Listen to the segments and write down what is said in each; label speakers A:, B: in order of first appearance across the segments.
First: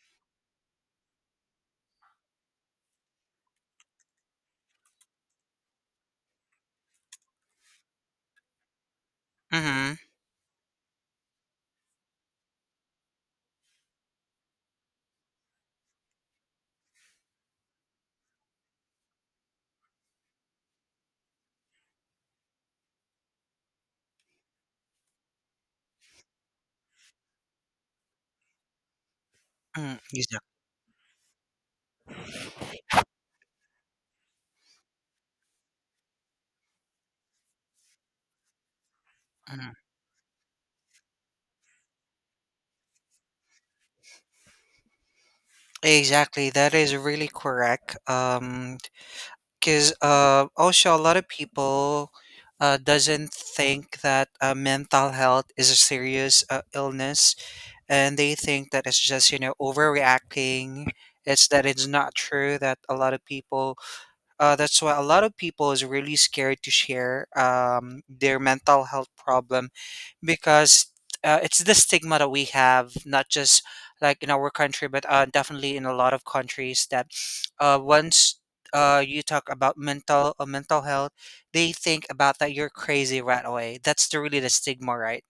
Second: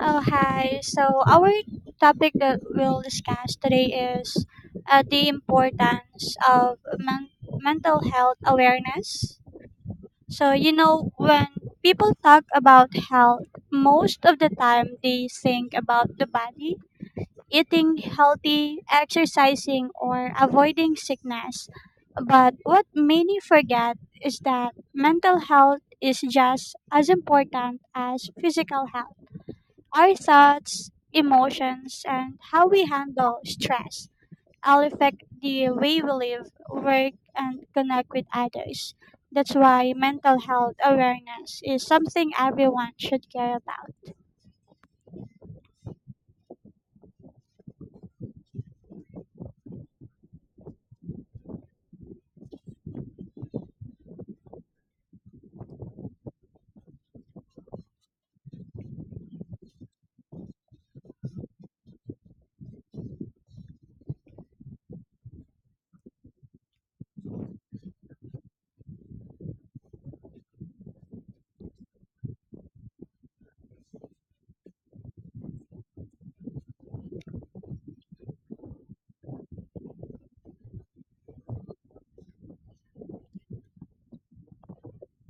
A: Oh, hi. So, our topic that we'll discuss today is the importance of mental health awareness.
B: Mhm.
A: So, you know, when people talk about health, most of the time they think about the body, eating healthy, exercising, or avoiding sickness. But what many forget is that mental health is just as important as physical health.
B: Mm,
A: Our
B: exact
A: thoughts, emotions, and how we handle stress all affect the way we live, work, and connect with others. That's
B: mhm.
A: why mental health awareness is something everyone should care about.
B: Exactly, that is really correct. Because also a lot of people, doesn't think that, mental health is a serious, illness, and they think that it's just, you know, overreacting. It's that it's not true that a lot of people. That's why a lot of people is really scared to share their mental health problem because it's the stigma that we have, not just like in our country, but definitely in a lot of countries that once you talk about mental health, they think about that you're crazy right away. That's the, really the stigma, right?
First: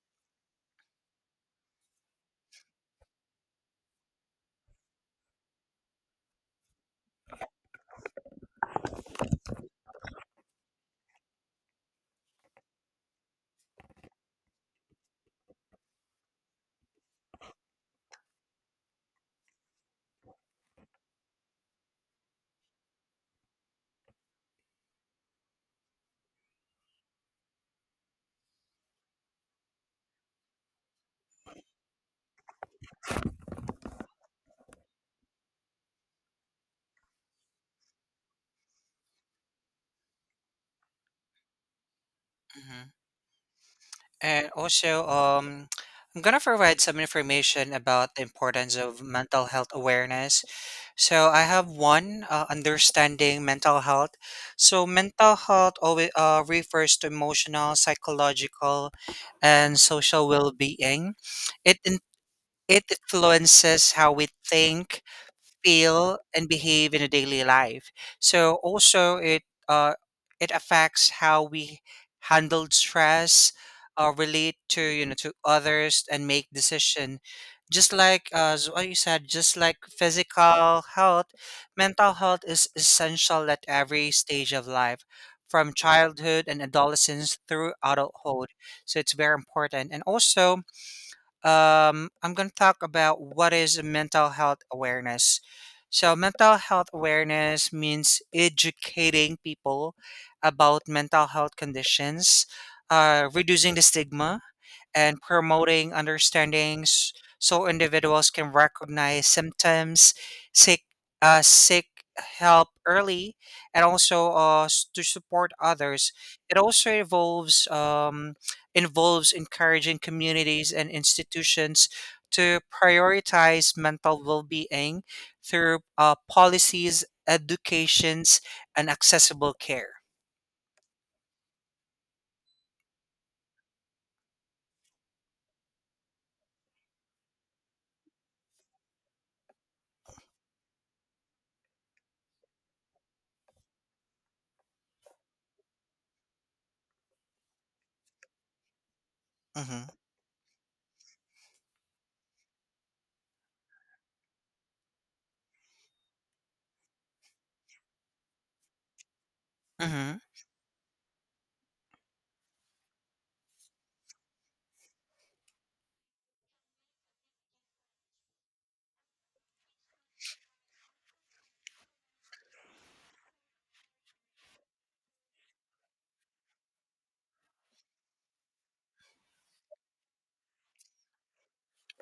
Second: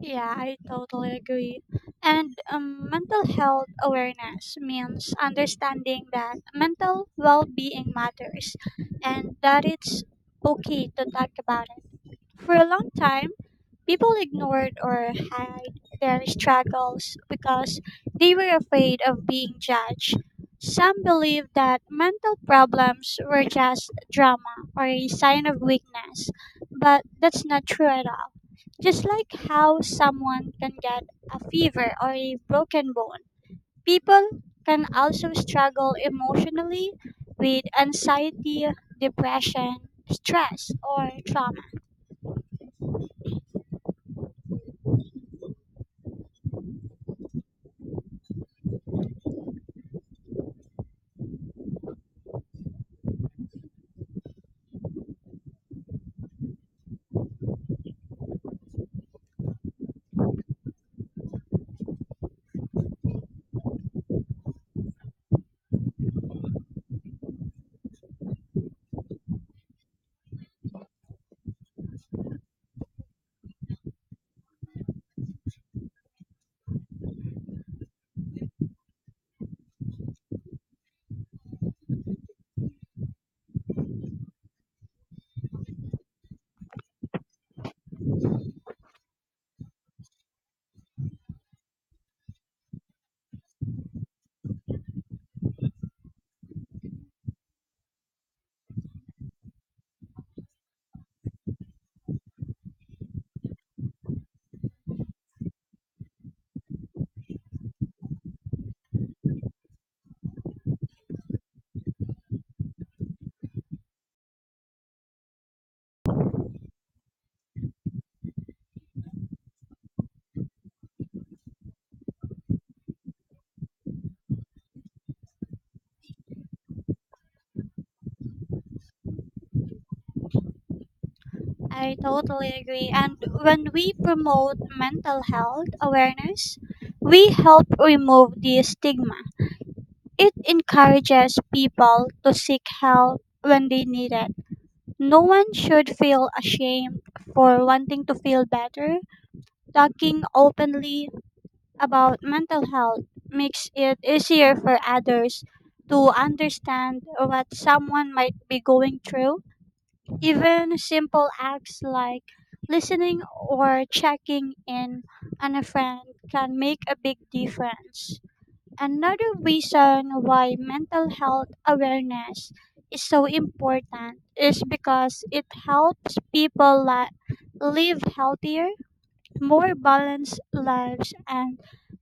A: Yeah, I totally agree. And mental health awareness means understanding that mental well being matters and that it's okay to talk about it. For a long time, people ignored or hid their struggles because they were afraid of being judged. Some believed that mental problems were just drama or a sign of weakness, but that's not true at all. Just like how someone can get a fever or a broken bone, people can also struggle emotionally with anxiety, depression, stress, or trauma.
B: Mhm. And also, I'm gonna provide some information about the importance of mental health awareness. So I have one understanding mental health. So mental health always refers to emotional, psychological, and social well-being. It in, it influences how we think, feel and behave in a daily life. So also uh, it affects how we handle stress, relate to, you know, to others, and make decision. Just like as what you said, just like physical health, mental health is essential at every stage of life, from childhood and adolescence through adulthood. So it's very important, and also I'm going to talk about what is mental health awareness. So, mental health awareness means educating people about mental health conditions, reducing the stigma, and promoting understandings so individuals can recognize symptoms, seek seek help early, and also to support others. It also involves encouraging communities and institutions to prioritize mental well-being through policies, educations, and accessible care.
A: I totally agree. And when we promote mental health awareness, we help remove the stigma. It encourages people to seek help when they need it. No one should feel ashamed for wanting to feel better.
B: Mm-hmm.
A: Talking openly about mental health makes it easier for others to understand what someone might be going through.
B: Mm-hmm.
A: Even simple acts like listening or checking in on a friend can make a big difference. Another reason why mental health awareness is so important is because it helps people live healthier, more balanced lives. And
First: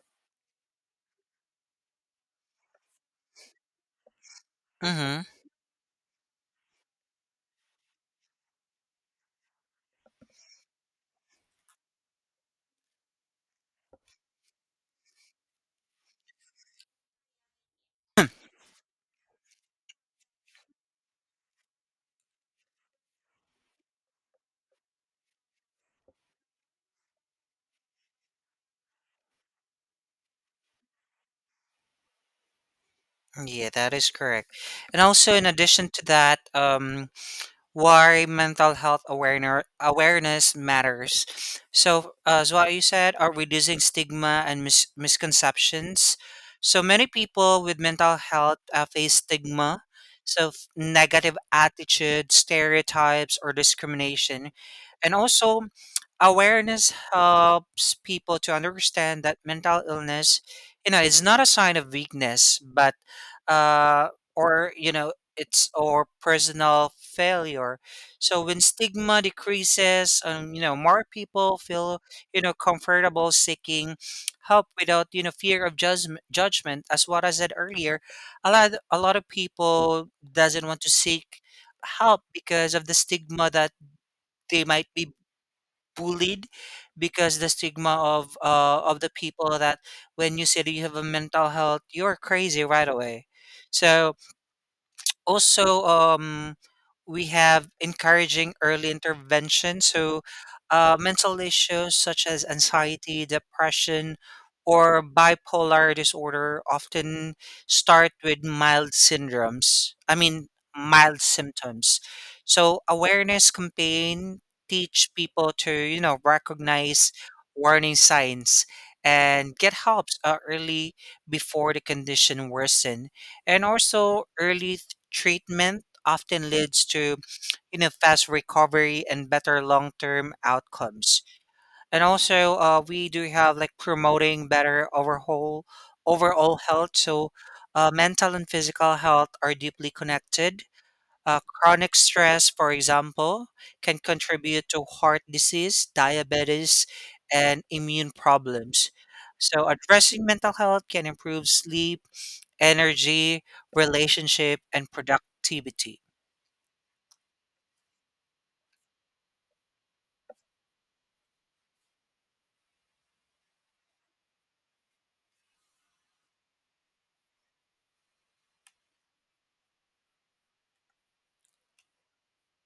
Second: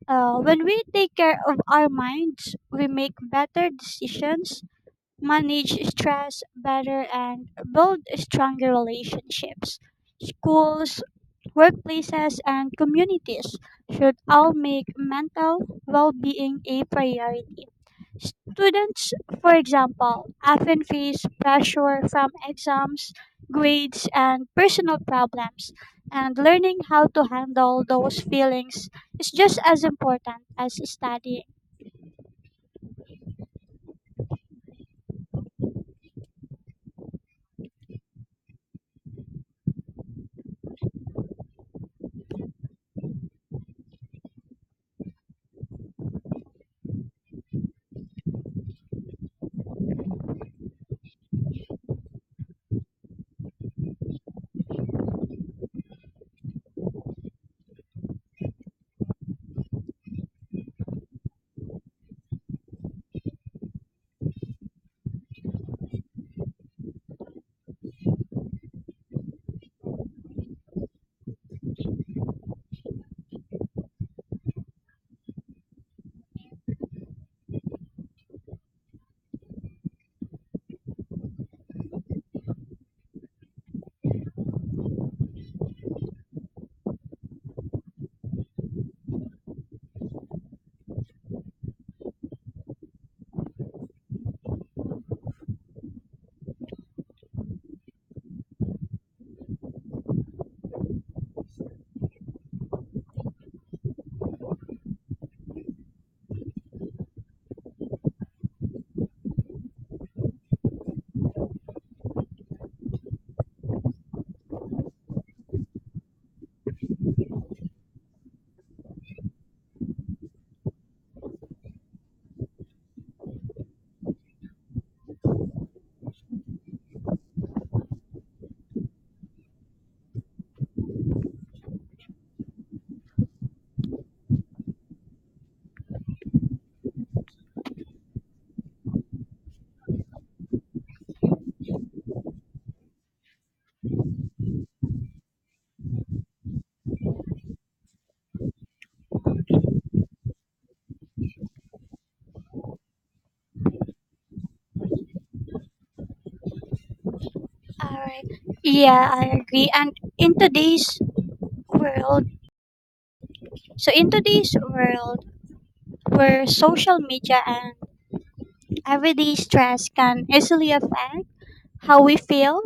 A: when we take care of our minds, we make better decisions,
B: Mm-hmm.
A: manage stress better, and build stronger relationships. Schools, workplaces, and communities should all make mental well being a priority. Students, for example, often face pressure from exams, grades, and personal problems, and learning how to handle those feelings is just as important as studying.
B: Yeah, that is correct. And also, in addition to that, why mental health awareness matters. So, as what you said, are reducing stigma and misconceptions. So many people with mental health face stigma, so negative attitudes, stereotypes, or discrimination, and also awareness helps people to understand that mental illness, you know, it's not a sign of weakness but uh or you know it's or personal failure. So when stigma decreases, you know, more people feel, you know, comfortable seeking help without, you know, fear of judgment. Judgment, as what I said earlier, a lot of people doesn't want to seek help because of the stigma that they might be bullied because the stigma of the people that when you say that you have a mental health you're crazy right away. So also, we have encouraging early intervention. So mental issues such as anxiety, depression, or bipolar disorder often start with mild syndromes, I mean mild symptoms. So awareness campaign teach people to, you know, recognize warning signs and get help early before the condition worsens. And also early treatment often leads to, you know, fast recovery and better long-term outcomes. And also we do have like promoting better overall health. So mental and physical health are deeply connected. Chronic stress, for example, can contribute to heart disease, diabetes, and immune problems. So, addressing mental health can improve sleep, energy, relationship, and productivity.
A: All right. Yeah, I agree. And in today's world. So in today's world where social media and everyday stress can easily affect how we feel,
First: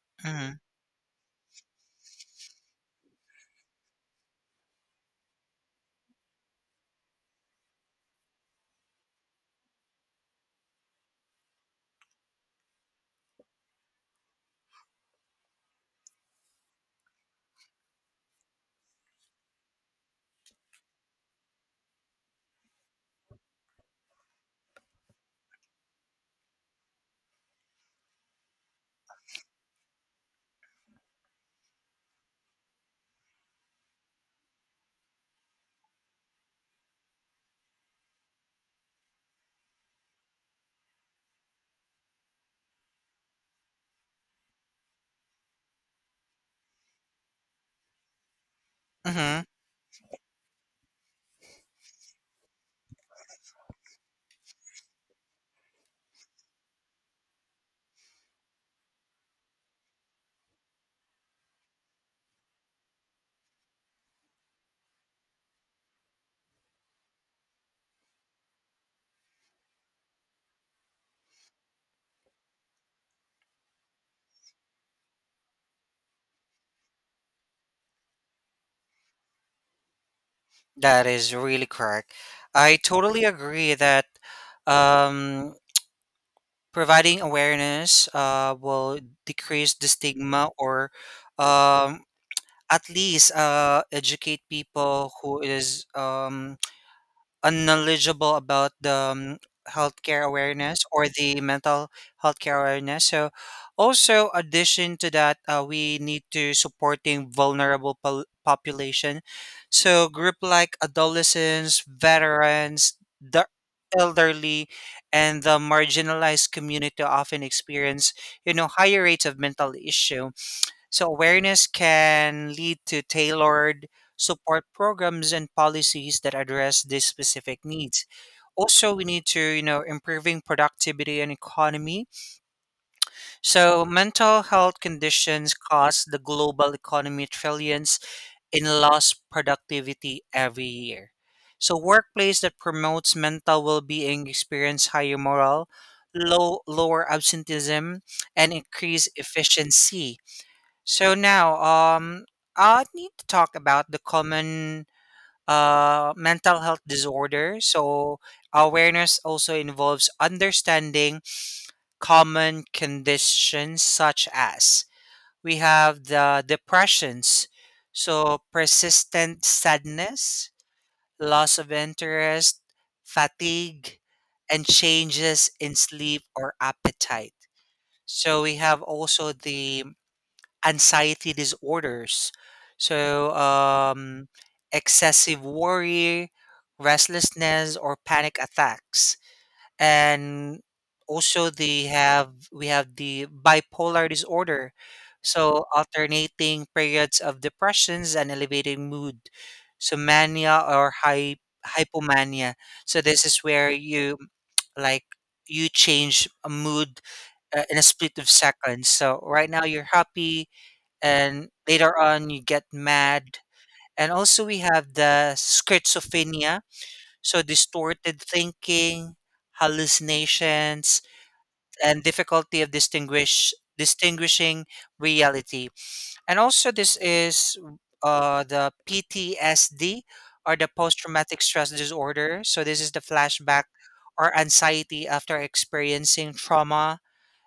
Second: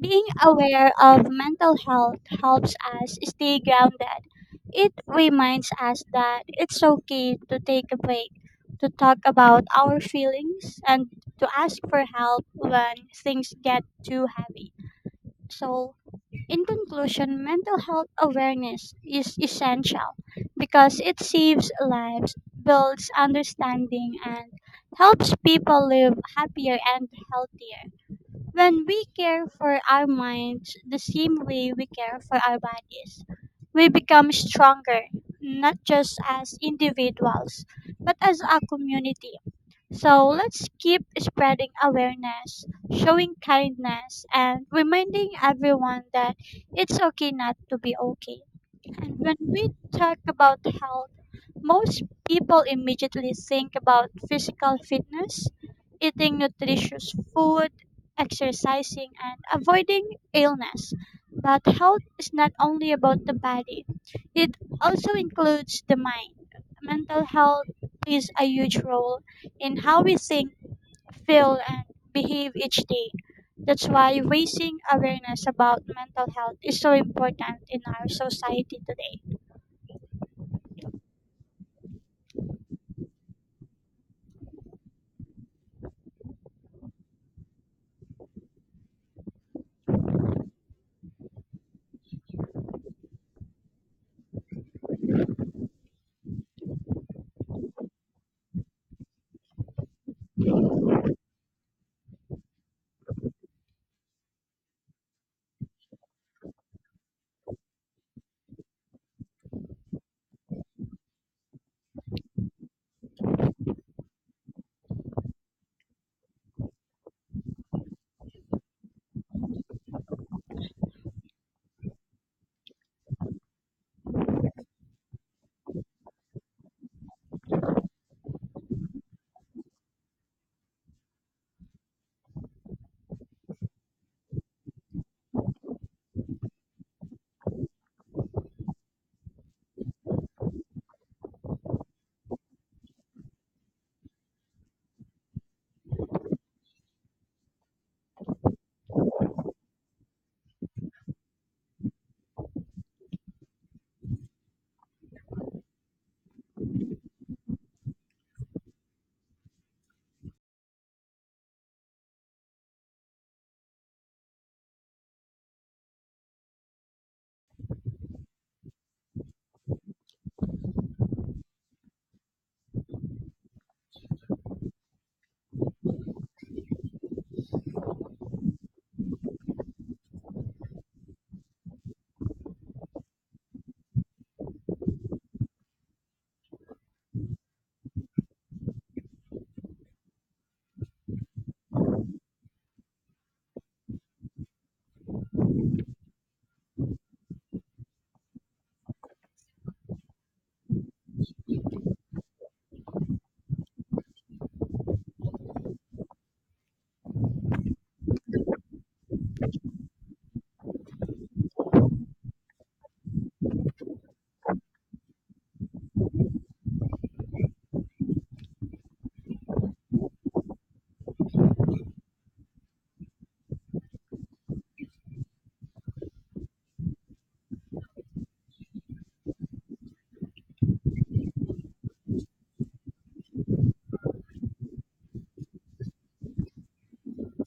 A: being
B: Mhm.
A: aware of mental health helps us stay grounded. It reminds us that it's okay to take a break, to talk about our feelings, and to ask for help when things get too heavy. So in conclusion, mental health awareness is essential because it saves lives, builds understanding, and helps people live happier and healthier. When we care for our minds the same way we care for our bodies, we become stronger, not just as individuals, but as a community. So let's keep spreading awareness, showing kindness, and reminding everyone that it's okay not to be okay. And when
B: Mhm.
A: we talk about health, most people immediately think about physical fitness, eating nutritious food, exercising, and avoiding illness. But health is not only about the body, it also includes the mind. Mental health plays a huge role in how we think, feel, and behave each day. That's why raising awareness about mental health is so important in our society today.
B: That is really correct. I totally agree that um, providing awareness will decrease the stigma or, um, at least educate people who is, unknowledgeable about the, healthcare awareness or the mental healthcare awareness. So, also addition to that, we need to supporting population. So, group like adolescents, veterans, the elderly, and the marginalized community often experience, you know, higher rates of mental issue. So awareness can lead to tailored support programs and policies that address these specific needs. Also, we need to, you know, improving productivity and economy. So mental health conditions cost the global economy trillions in lost productivity every year. So workplace that promotes mental well-being experience higher morale, lower absenteeism, and increase efficiency. So now, I need to talk about the common mental health disorder. So awareness also involves understanding common conditions such as we have the depressions, so persistent sadness, loss of interest, fatigue, and changes in sleep or appetite. So we have also the anxiety disorders. So, excessive worry, restlessness, or panic attacks. And also, they have we have the bipolar disorder. So, alternating periods of depressions and elevated mood. So, mania or hypomania. So, this is where you like you change a mood in a split of seconds. So right now you're happy, and later on you get mad. And also we have the schizophrenia, so distorted thinking, hallucinations, and difficulty of distinguishing reality. And also this is the PTSD or the post traumatic stress disorder. So this is the flashback or anxiety after experiencing trauma.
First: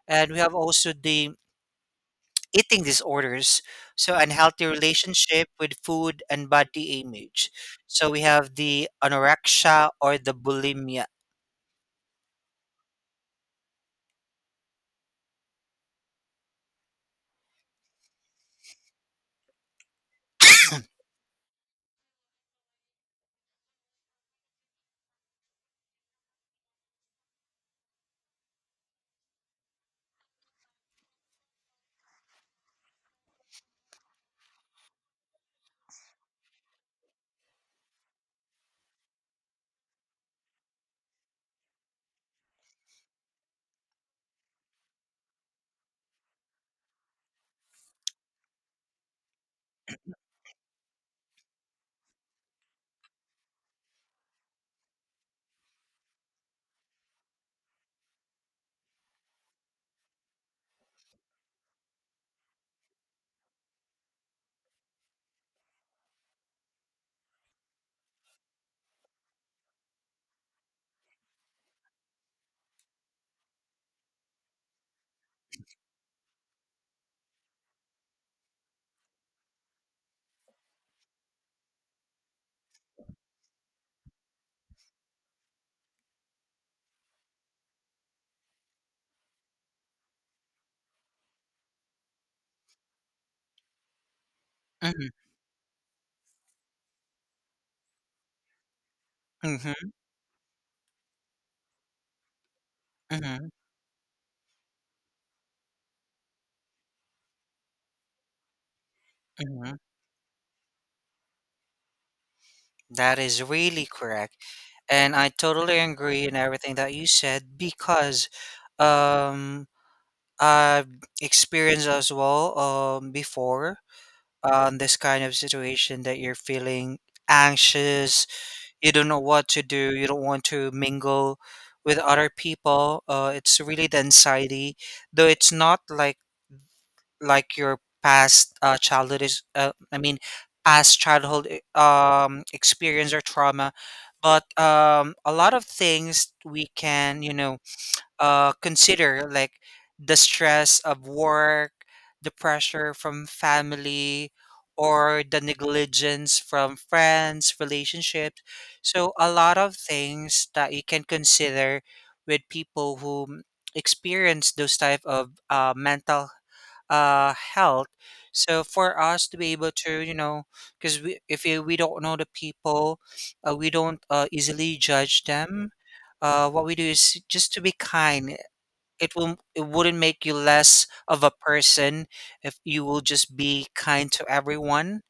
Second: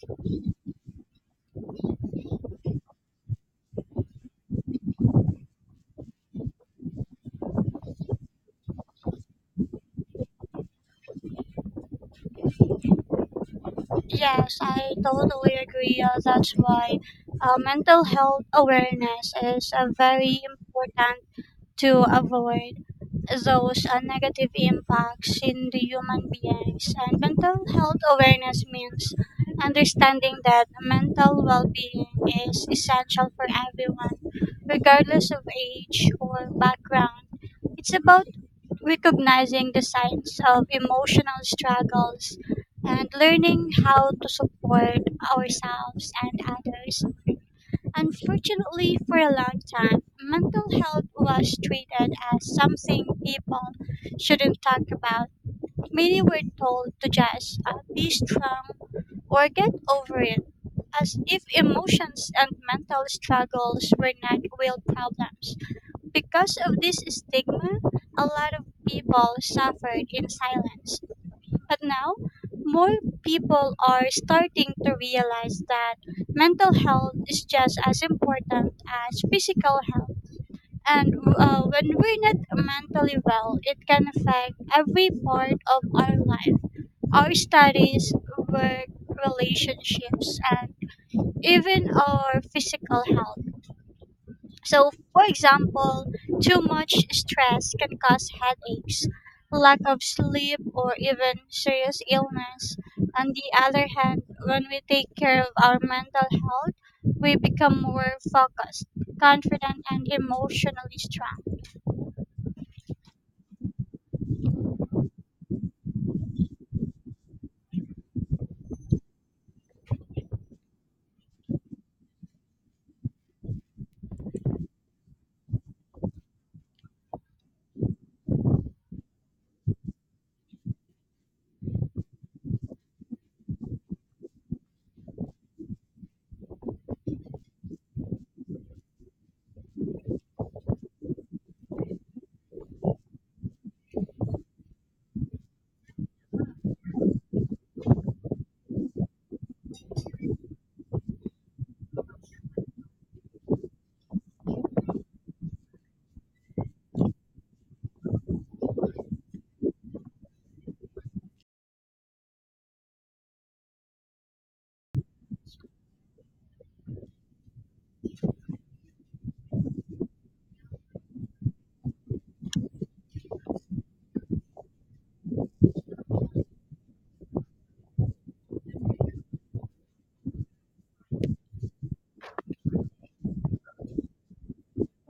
B: And we have also the eating disorders, so unhealthy relationship with food and body image. So we have the anorexia or the bulimia.
A: Yes, I totally agree. That's why mental health awareness is very important to avoid those negative impacts in the human beings. And mental health awareness means understanding that mental well being is essential for everyone, regardless of age or background. It's about recognizing the signs of emotional struggles, and learning how to support ourselves and others. Unfortunately, for a long time, mental health was treated as something people shouldn't talk about. Many were told to just be strong or get over it, as if emotions and mental struggles were not real problems. Because of this stigma, a lot of people suffered in silence. But now, more people are starting to realize that mental health is just as important as physical health. And when we're not mentally well, it can affect every part of our life, our studies, work, relationships, and even our physical health. So,
B: Mhm,
A: for example, too much stress can cause headaches, lack
B: mhm,
A: of sleep, or even serious illness. On
B: mhm,
A: the other hand, when we take care of our mental health, we become more focused,
B: mhm.
A: confident, and emotionally strong.
B: That is really correct. And I totally agree in everything that you said because, um, I've experienced as well, before, this kind of situation that you're feeling anxious, you don't know what to do, you don't want to mingle with other people. It's really the anxiety, though it's not like like your past childhood is past childhood experience or trauma. But, a lot of things we can, you know, consider like the stress of work, the pressure from family, or the negligence from friends, relationships. So, a lot of things that you can consider with people who experience those type of mental health. So, for us to be able to, you know, because we, if you, we don't know the people, we don't easily judge them. What we do is just to be kind. It wouldn't make you less of a person if you will just be kind to everyone,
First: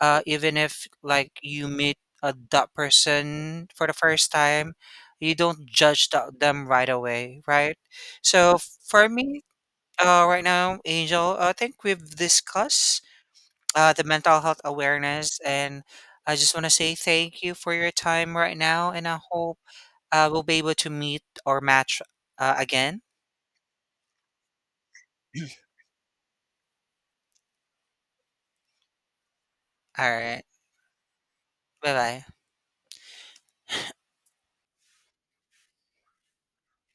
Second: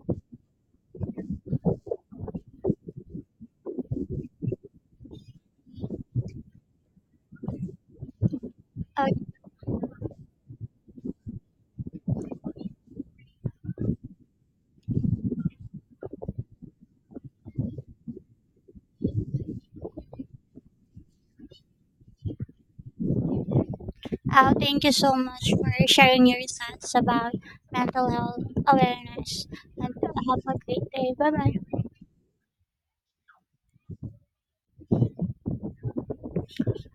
B: uh, even if like you meet a that person for the first time, you don't judge them right away, right? So
A: Uh,
B: for me, right now, Angel, I think we've discussed the mental health awareness, and I just want to say thank you for your time right now, and I hope we'll be able to meet or match again.
A: Thank you so much for sharing your thoughts about mental health awareness. And
B: All right.
A: have a great day. Bye bye.
B: Bye-bye.